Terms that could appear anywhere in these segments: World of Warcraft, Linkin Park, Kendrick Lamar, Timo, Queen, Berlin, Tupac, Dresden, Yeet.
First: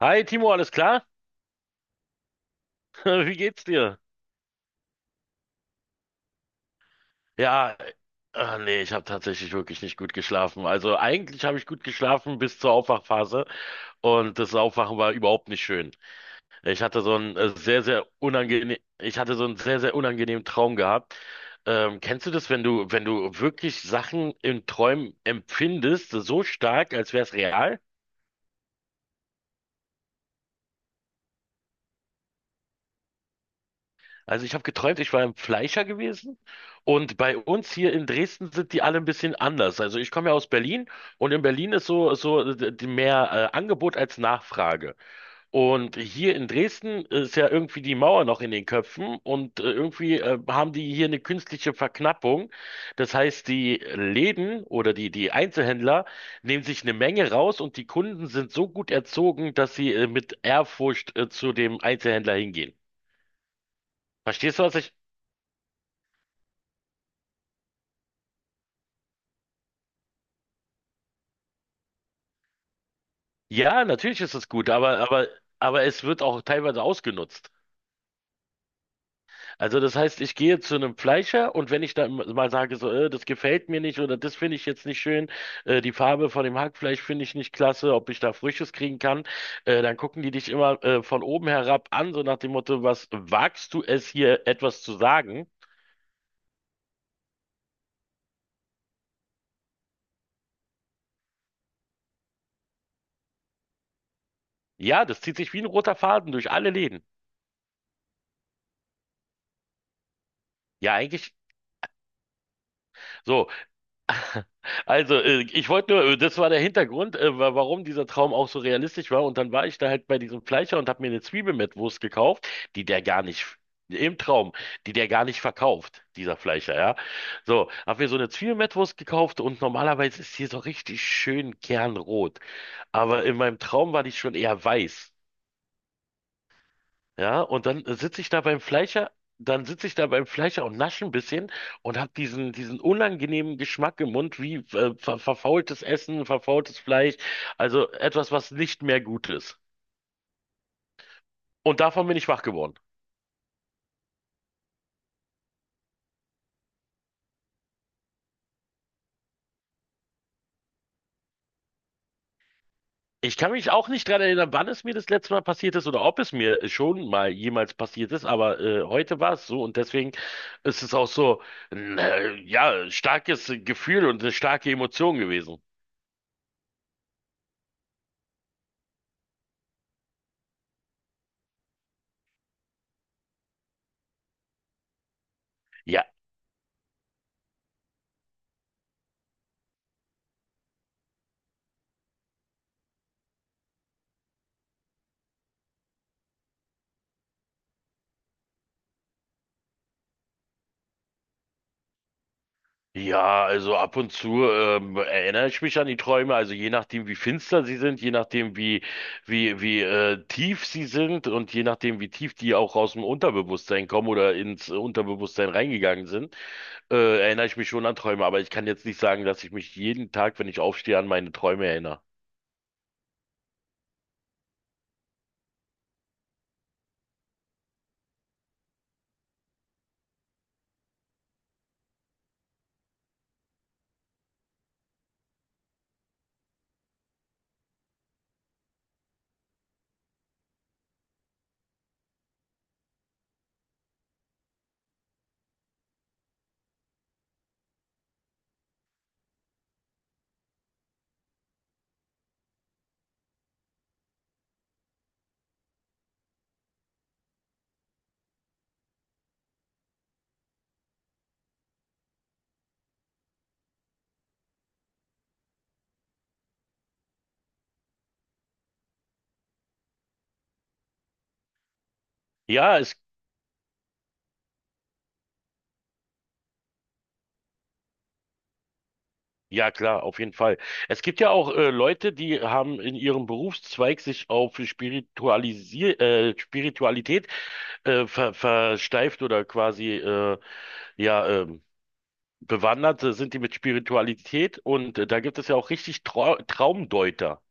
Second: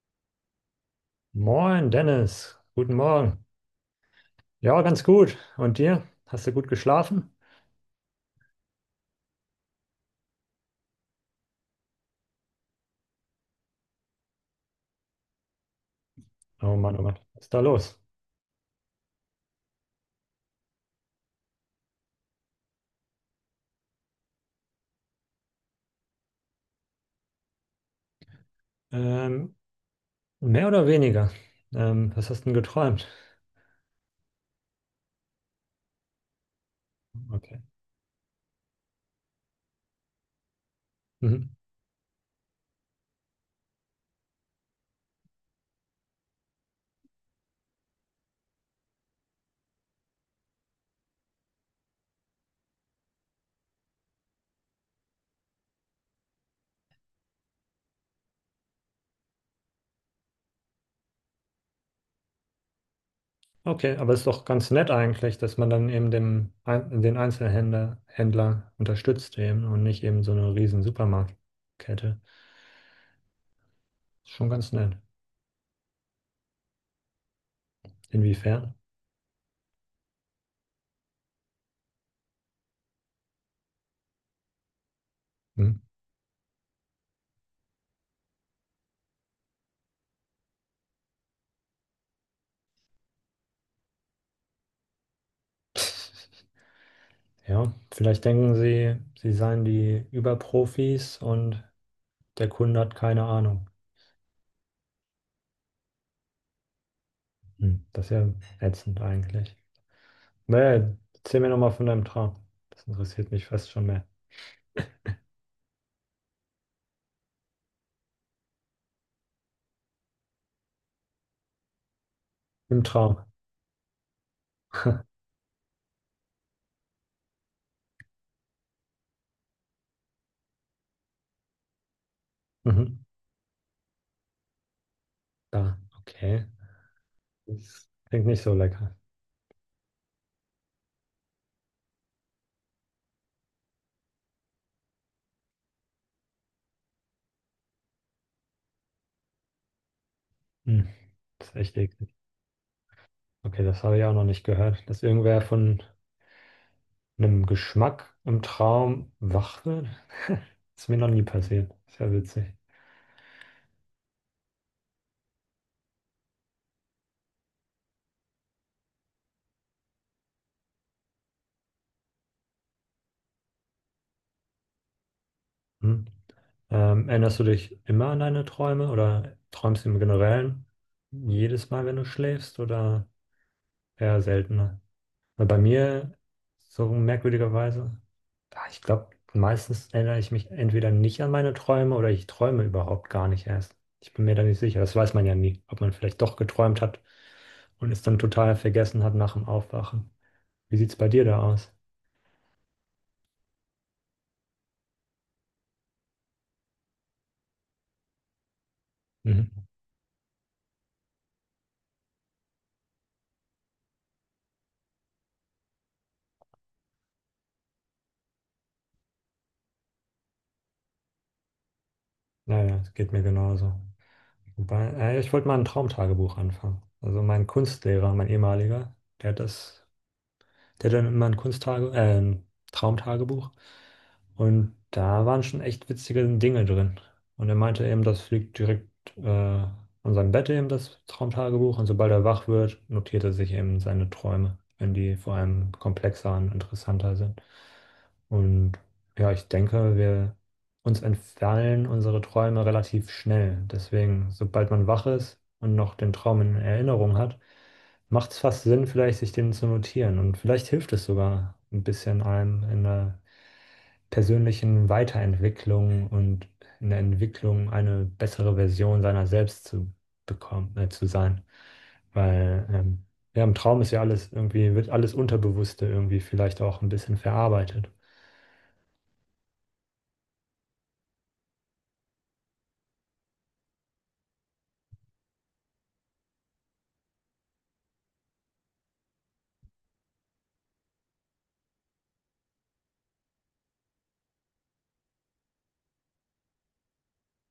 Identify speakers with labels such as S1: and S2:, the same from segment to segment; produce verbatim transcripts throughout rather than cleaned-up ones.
S1: Hi Timo, alles klar?
S2: Moin, Dennis. Guten
S1: Wie
S2: Morgen.
S1: geht's dir?
S2: Ja, ganz gut. Und dir? Hast du gut geschlafen?
S1: Ja, ah, nee, ich habe tatsächlich wirklich nicht gut geschlafen. Also eigentlich habe ich gut geschlafen bis zur Aufwachphase und das Aufwachen war überhaupt nicht schön.
S2: Oh
S1: Ich
S2: Mann, oh
S1: hatte so
S2: Mann,
S1: einen
S2: was ist
S1: äh,
S2: da
S1: sehr,
S2: los?
S1: sehr unangenehm, ich hatte so einen sehr, sehr unangenehmen Traum gehabt. Ähm, kennst du das, wenn du, wenn du wirklich Sachen in Träumen empfindest, so stark, als wäre es real?
S2: Ähm, mehr oder weniger? Ähm, was hast du denn geträumt?
S1: Also ich habe geträumt, ich war im Fleischer gewesen, und bei
S2: Okay.
S1: uns hier in Dresden sind die alle ein bisschen anders. Also ich komme ja aus Berlin, und in
S2: Mhm.
S1: Berlin ist so so d- d- mehr äh, Angebot als Nachfrage. Und hier in Dresden ist ja irgendwie die Mauer noch in den Köpfen und äh, irgendwie äh, haben die hier eine künstliche Verknappung. Das heißt, die Läden oder die die Einzelhändler nehmen sich eine Menge raus, und die Kunden sind so gut erzogen, dass sie äh, mit Ehrfurcht äh, zu dem Einzelhändler hingehen.
S2: Okay, aber ist doch
S1: Verstehst du,
S2: ganz
S1: was
S2: nett
S1: ich…
S2: eigentlich, dass man dann eben dem, Ein- den Einzelhändler Händler unterstützt eben und nicht eben so eine riesen Supermarktkette.
S1: Ja, natürlich
S2: Ist
S1: ist es
S2: schon
S1: gut,
S2: ganz nett.
S1: aber, aber, aber es wird auch teilweise ausgenutzt.
S2: Inwiefern?
S1: Also das heißt, ich gehe zu einem Fleischer, und wenn ich da mal sage, so, äh, das gefällt mir nicht oder das finde ich jetzt nicht schön,
S2: Mhm.
S1: äh, die Farbe von dem Hackfleisch finde ich nicht klasse, ob ich da Frisches kriegen kann, äh, dann gucken die dich immer äh, von oben herab an, so nach dem Motto, was wagst du es hier etwas zu sagen?
S2: Ja, vielleicht denken sie, sie seien die Überprofis und der Kunde hat keine Ahnung.
S1: Ja, das zieht sich wie ein roter Faden durch alle Läden.
S2: Hm, das ist ja ätzend eigentlich. Naja,
S1: Ja, eigentlich
S2: erzähl mir nochmal von deinem Traum. Das interessiert mich
S1: so.
S2: fast schon mehr.
S1: Also, äh, ich wollte nur, äh, das war der Hintergrund, äh, wa- warum dieser Traum auch so realistisch war. Und dann war ich da halt bei diesem Fleischer und habe mir eine Zwiebel mit Wurst gekauft,
S2: Im
S1: die der
S2: Traum.
S1: gar nicht, im Traum, die der gar nicht verkauft, dieser Fleischer, ja. So, habe mir so eine Zwiebel mit Wurst gekauft, und normalerweise ist die so richtig schön kernrot.
S2: Mhm.
S1: Aber in meinem Traum war die schon eher weiß.
S2: Da, okay.
S1: Ja, und dann
S2: Das
S1: sitze
S2: klingt
S1: ich da
S2: nicht so
S1: beim
S2: lecker.
S1: Fleischer, dann sitze ich da beim Fleischer und nasche ein bisschen und habe diesen, diesen unangenehmen Geschmack im Mund, wie äh, ver verfaultes Essen, verfaultes Fleisch, also etwas, was nicht mehr gut ist.
S2: Hm. Das ist echt
S1: Und davon
S2: eklig.
S1: bin ich wach geworden.
S2: Okay, das habe ich auch noch nicht gehört, dass irgendwer von einem Geschmack im Traum wach wird. Ist mir noch nie passiert. Ist ja witzig.
S1: Ich kann mich auch nicht dran erinnern, wann es mir das letzte Mal passiert ist oder ob es mir schon mal jemals passiert ist, aber äh, heute war es so, und deswegen ist es auch so ein äh, ja, starkes Gefühl und eine starke Emotion gewesen.
S2: Hm. Ähm, erinnerst du dich immer an deine Träume oder träumst du im Generellen jedes Mal, wenn du schläfst oder eher seltener? Weil bei
S1: Ja.
S2: mir, so merkwürdigerweise, ah, ich glaube, meistens erinnere ich mich entweder nicht an meine Träume oder ich träume überhaupt gar nicht erst. Ich bin mir da nicht sicher. Das weiß man ja nie, ob man vielleicht doch geträumt hat und es dann total vergessen hat nach dem Aufwachen. Wie sieht es bei dir da aus?
S1: Ja, also ab und zu ähm, erinnere ich mich an die Träume, also je nachdem, wie finster sie sind, je nachdem, wie,
S2: Mhm.
S1: wie, wie äh, tief sie sind, und je nachdem, wie tief die auch aus dem Unterbewusstsein kommen oder ins äh, Unterbewusstsein reingegangen sind, äh, erinnere ich mich schon an Träume, aber ich kann jetzt nicht sagen, dass ich mich jeden Tag, wenn ich aufstehe, an meine Träume erinnere.
S2: Naja, es geht mir genauso. Wobei, äh, ich wollte mal ein Traumtagebuch anfangen. Also mein Kunstlehrer, mein ehemaliger, der hat das Der hat dann immer ein Kunsttage, äh, ein Traumtagebuch. Und da waren schon echt witzige Dinge drin. Und er meinte eben, das liegt direkt äh, an seinem Bett eben, das Traumtagebuch. Und sobald er wach wird, notiert er sich eben seine Träume, wenn die vor allem komplexer und interessanter sind. Und ja, ich denke, wir uns entfallen unsere Träume relativ schnell. Deswegen, sobald man wach ist und noch den Traum in Erinnerung hat, macht es fast Sinn, vielleicht sich den zu notieren. Und vielleicht hilft es sogar ein bisschen einem in der persönlichen Weiterentwicklung und in der Entwicklung eine bessere Version seiner selbst zu bekommen, äh, zu sein. Weil
S1: Ja, es,
S2: ähm, ja, im Traum ist ja alles irgendwie, wird alles Unterbewusste irgendwie vielleicht auch ein bisschen verarbeitet.
S1: ja klar, auf jeden Fall. Es gibt ja auch äh, Leute, die haben in ihrem Berufszweig sich auf Spiritualisier, äh, Spiritualität äh, ver, versteift oder quasi äh, ja ähm, bewandert äh, sind die mit Spiritualität, und äh, da gibt es ja auch richtig Trau Traumdeuter.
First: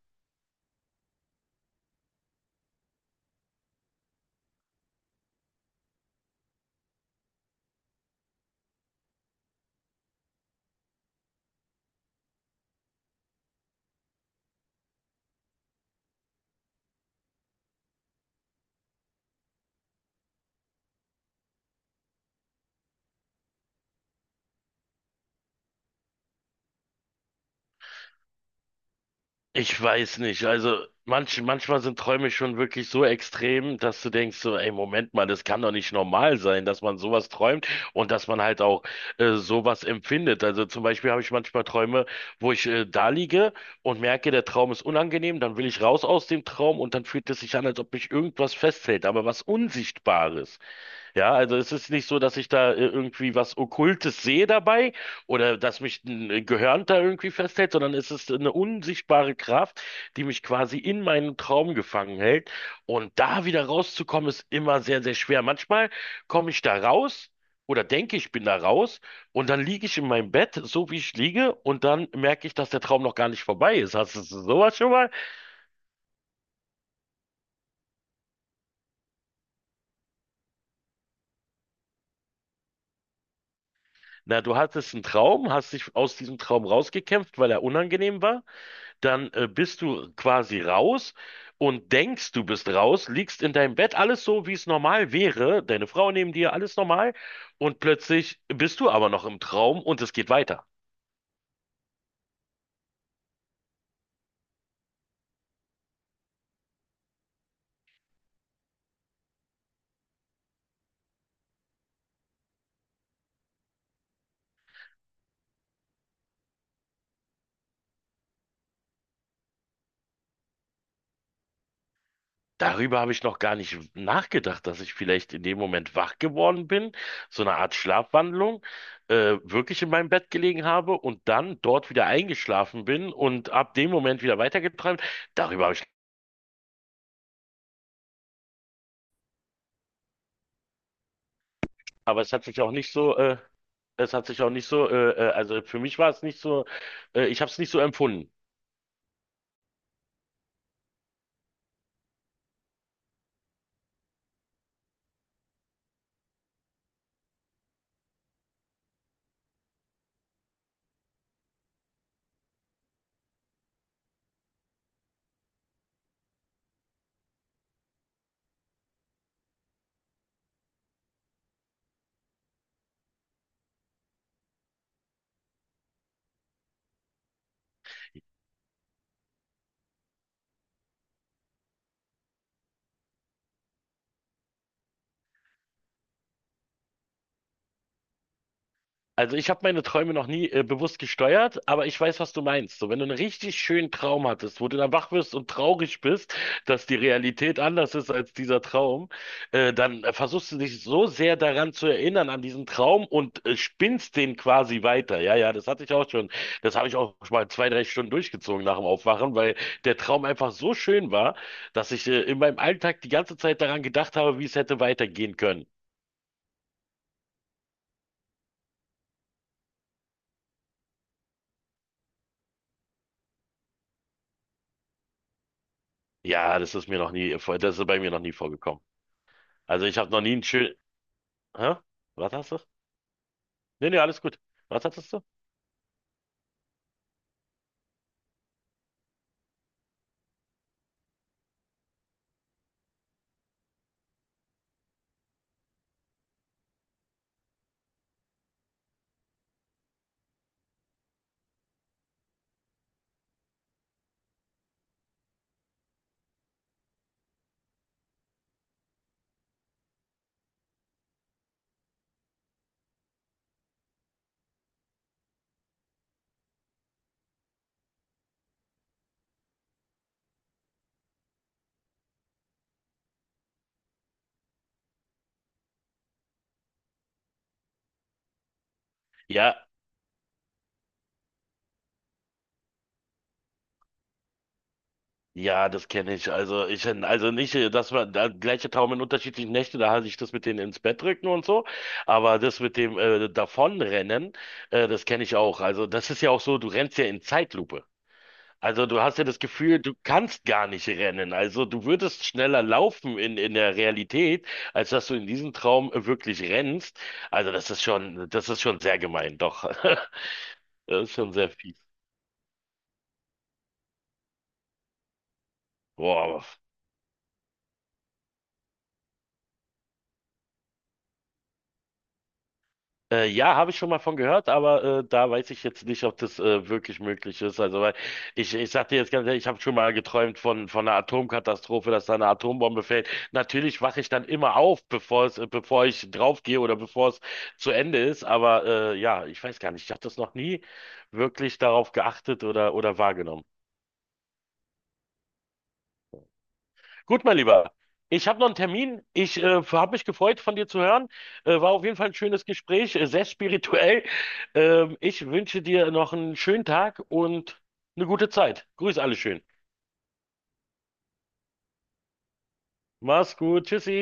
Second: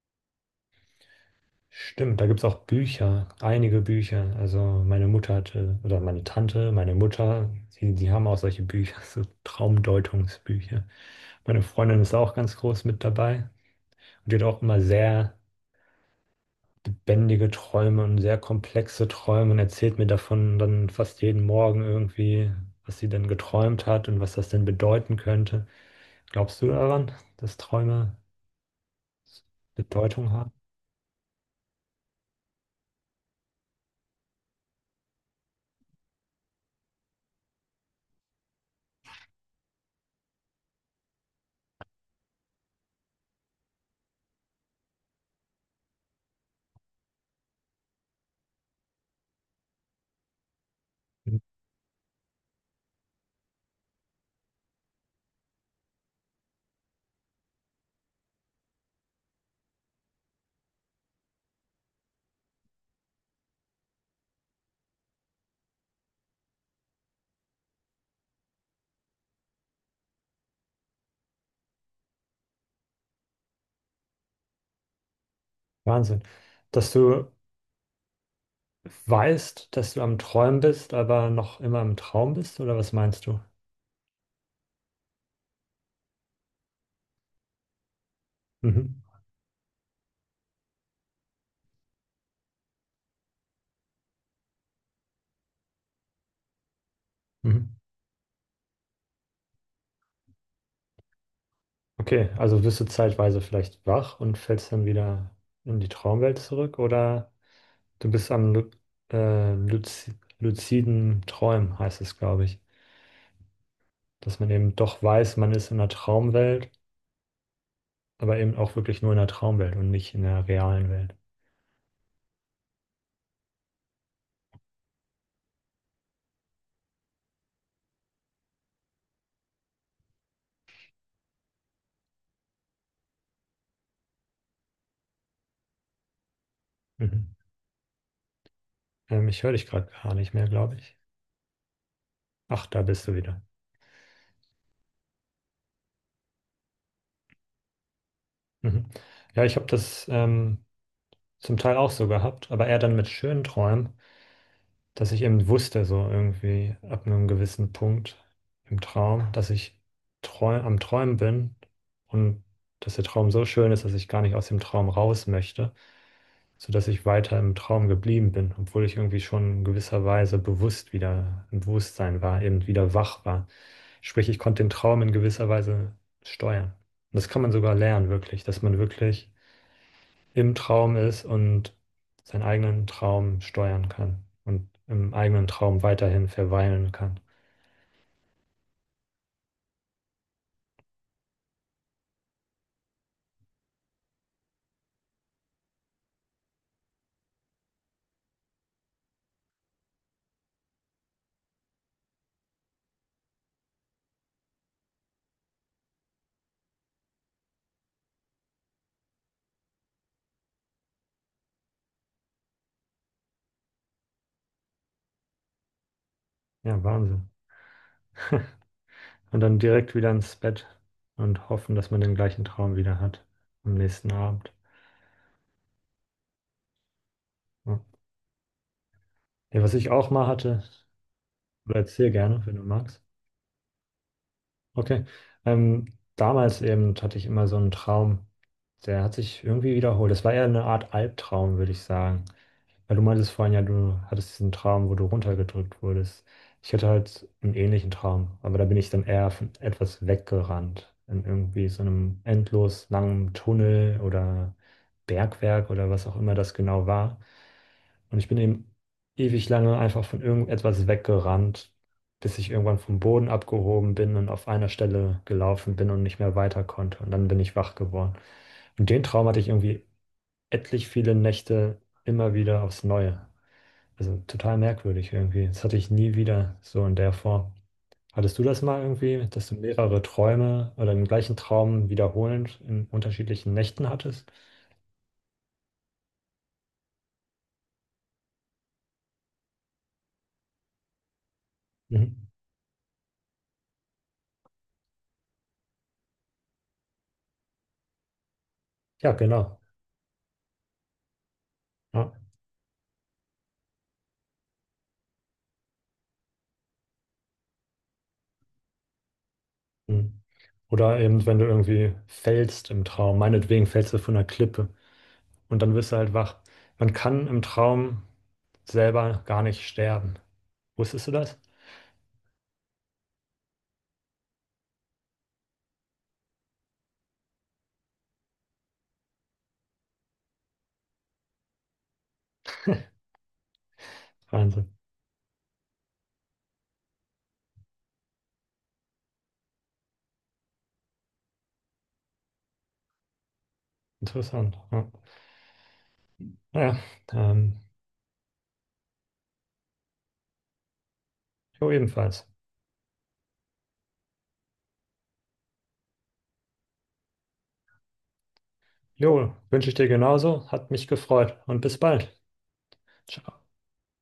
S2: Stimmt, da gibt es auch Bücher, einige Bücher. Also meine Mutter hatte, oder meine Tante, meine Mutter, die, die haben auch solche Bücher, so Traumdeutungsbücher. Meine Freundin ist auch ganz groß mit dabei und die hat auch immer sehr lebendige Träume und sehr komplexe Träume und erzählt mir davon dann fast jeden Morgen irgendwie, was sie denn geträumt hat und was das denn bedeuten könnte. Glaubst du daran, dass Träume
S1: Ich weiß
S2: Bedeutung
S1: nicht.
S2: haben?
S1: Also manch, manchmal sind Träume schon wirklich so extrem, dass du denkst so, ey, Moment mal, das kann doch nicht normal sein, dass man sowas träumt und dass man halt auch äh, sowas empfindet. Also zum Beispiel habe ich manchmal Träume, wo ich äh, da liege und merke, der Traum ist unangenehm, dann will ich raus aus dem Traum, und dann fühlt es sich an, als ob mich irgendwas festhält, aber was Unsichtbares. Ja, also es ist nicht so, dass ich da äh, irgendwie was Okkultes sehe dabei oder dass mich ein äh, Gehirn da irgendwie festhält, sondern es ist eine unsichtbare Kraft, die mich quasi in meinen Traum gefangen hält. Und da wieder rauszukommen, ist immer sehr, sehr schwer. Manchmal komme ich da raus oder denke, ich bin da raus, und dann liege ich in meinem Bett, so wie ich liege, und dann merke ich, dass der Traum noch gar nicht vorbei ist. Hast du sowas schon mal?
S2: Wahnsinn. Dass du weißt, dass du am Träumen bist, aber noch immer im Traum bist, oder was meinst du?
S1: Na, du hattest einen Traum, hast dich aus diesem Traum rausgekämpft, weil er unangenehm war.
S2: Mhm.
S1: Dann äh, bist du quasi raus und denkst, du bist raus, liegst in deinem Bett, alles so, wie es normal wäre, deine Frau neben dir, alles normal,
S2: Mhm.
S1: und plötzlich bist du aber noch im Traum, und es geht weiter.
S2: Okay, also wirst du zeitweise vielleicht wach und fällst dann wieder in die Traumwelt zurück, oder du bist am lu äh, luzi- luziden Träumen, heißt es, glaube ich. Dass man eben doch weiß, man ist in der Traumwelt, aber eben auch wirklich nur in der Traumwelt und nicht in der realen Welt.
S1: Darüber habe ich noch gar nicht nachgedacht, dass ich vielleicht in dem Moment wach geworden bin, so eine Art Schlafwandlung, äh, wirklich in meinem Bett gelegen habe und dann dort wieder eingeschlafen bin und ab dem Moment wieder weitergeträumt. Darüber habe ich…
S2: Mhm. Ähm, ich höre dich gerade gar nicht mehr, glaube ich.
S1: Aber es hat sich
S2: Ach,
S1: auch
S2: da
S1: nicht
S2: bist du
S1: so, äh,
S2: wieder.
S1: es hat sich auch nicht so, äh, äh, also für mich war es nicht so, äh, ich habe es nicht so empfunden.
S2: Mhm. Ja, ich habe das ähm, zum Teil auch so gehabt, aber eher dann mit schönen Träumen, dass ich eben wusste, so irgendwie ab einem gewissen Punkt im Traum, dass ich träu am Träumen bin und dass der Traum so schön ist, dass ich gar nicht aus dem Traum raus möchte, sodass ich weiter im Traum geblieben bin, obwohl ich irgendwie schon in gewisser Weise bewusst wieder im Bewusstsein war, eben wieder wach war. Sprich, ich konnte den Traum in gewisser Weise steuern. Und das kann man sogar lernen, wirklich, dass man wirklich im Traum ist und seinen eigenen Traum steuern kann und im eigenen Traum weiterhin verweilen kann.
S1: Also ich habe meine Träume noch nie äh, bewusst gesteuert, aber ich weiß, was du meinst. So, wenn du einen richtig schönen Traum hattest, wo du dann wach wirst und traurig bist, dass die Realität anders ist als dieser Traum, äh, dann äh, versuchst du dich so sehr daran zu erinnern, an diesen Traum, und äh, spinnst den quasi weiter. Ja, ja, das hatte ich auch schon. Das habe ich auch schon mal zwei, drei Stunden durchgezogen nach dem Aufwachen, weil der Traum einfach so schön war, dass ich äh, in meinem Alltag die ganze Zeit daran gedacht habe, wie es hätte weitergehen können.
S2: Ja, Wahnsinn. Und dann direkt wieder ins Bett und hoffen, dass man den gleichen Traum wieder hat am nächsten Abend.
S1: Ja, das ist mir noch nie, vor-
S2: Ja.
S1: das ist bei mir noch nie vorgekommen.
S2: Ja, was
S1: Also
S2: ich
S1: ich
S2: auch
S1: habe noch
S2: mal
S1: nie einen
S2: hatte,
S1: schönen.
S2: oder
S1: Hä?
S2: erzähl
S1: Was
S2: gerne,
S1: hast
S2: wenn
S1: du?
S2: du magst.
S1: Nee, nee, alles gut. Was
S2: Okay.
S1: hattest du?
S2: Ähm, damals eben hatte ich immer so einen Traum, der hat sich irgendwie wiederholt. Das war eher eine Art Albtraum, würde ich sagen. Weil du meintest vorhin ja, du hattest diesen Traum, wo du runtergedrückt wurdest. Ich hatte halt einen ähnlichen Traum, aber da bin ich dann eher von etwas weggerannt. In irgendwie so einem endlos langen Tunnel oder Bergwerk oder was auch immer das genau war. Und ich bin eben ewig lange einfach von irgendetwas weggerannt, bis ich irgendwann vom Boden abgehoben bin und auf einer Stelle gelaufen bin und nicht mehr weiter konnte. Und dann bin ich wach geworden. Und den Traum hatte ich irgendwie etlich viele Nächte immer wieder aufs Neue. Also total merkwürdig irgendwie. Das hatte ich nie wieder so in der Form. Hattest du das mal irgendwie, dass du
S1: Ja,
S2: mehrere Träume oder den gleichen Traum wiederholend in unterschiedlichen Nächten hattest?
S1: ja, das kenne ich. Also ich, also nicht, äh, Dass man da gleiche Traum in unterschiedlichen Nächten, da hatte ich das mit denen ins Bett drücken und so,
S2: Mhm.
S1: aber das mit dem äh, Davonrennen, äh, das kenne ich auch. Also das ist ja auch so, du rennst ja in Zeitlupe. Also du
S2: Ja,
S1: hast ja das
S2: genau.
S1: Gefühl, du kannst gar nicht rennen. Also du
S2: Ja.
S1: würdest schneller laufen in, in der Realität, als dass du in diesem Traum wirklich rennst. Also das ist schon, das ist schon sehr gemein, doch.
S2: Mhm. Oder
S1: Das ist
S2: eben,
S1: schon
S2: wenn du
S1: sehr fies.
S2: irgendwie fällst im Traum, meinetwegen fällst du von einer Klippe und dann wirst du halt
S1: Boah,
S2: wach.
S1: aber.
S2: Man kann im Traum selber gar nicht sterben. Wusstest du das?
S1: Äh, ja, habe ich schon mal von gehört, aber äh, da weiß ich jetzt nicht, ob das äh, wirklich möglich ist. Also, weil ich, ich sag dir jetzt ganz ehrlich, ich habe schon mal geträumt von, von einer Atomkatastrophe, dass da eine Atombombe fällt. Natürlich wache ich dann immer
S2: Wahnsinn.
S1: auf, bevor es, äh, bevor ich draufgehe oder bevor es zu Ende ist. Aber äh, ja, ich weiß gar nicht, ich habe das noch nie wirklich darauf geachtet oder, oder wahrgenommen.
S2: Interessant. Ja. Naja,
S1: Gut, mein
S2: ähm,
S1: Lieber. Ich habe noch einen Termin. Ich äh, habe mich gefreut, von dir zu hören. Äh,
S2: Jo,
S1: war auf jeden Fall ein
S2: ebenfalls.
S1: schönes Gespräch, äh, sehr spirituell. Ähm, ich wünsche dir noch einen schönen Tag und eine gute Zeit. Grüß alle
S2: Jo,
S1: schön.
S2: wünsche ich dir genauso. Hat mich gefreut und bis bald. Ciao.
S1: Mach's gut. Tschüssi.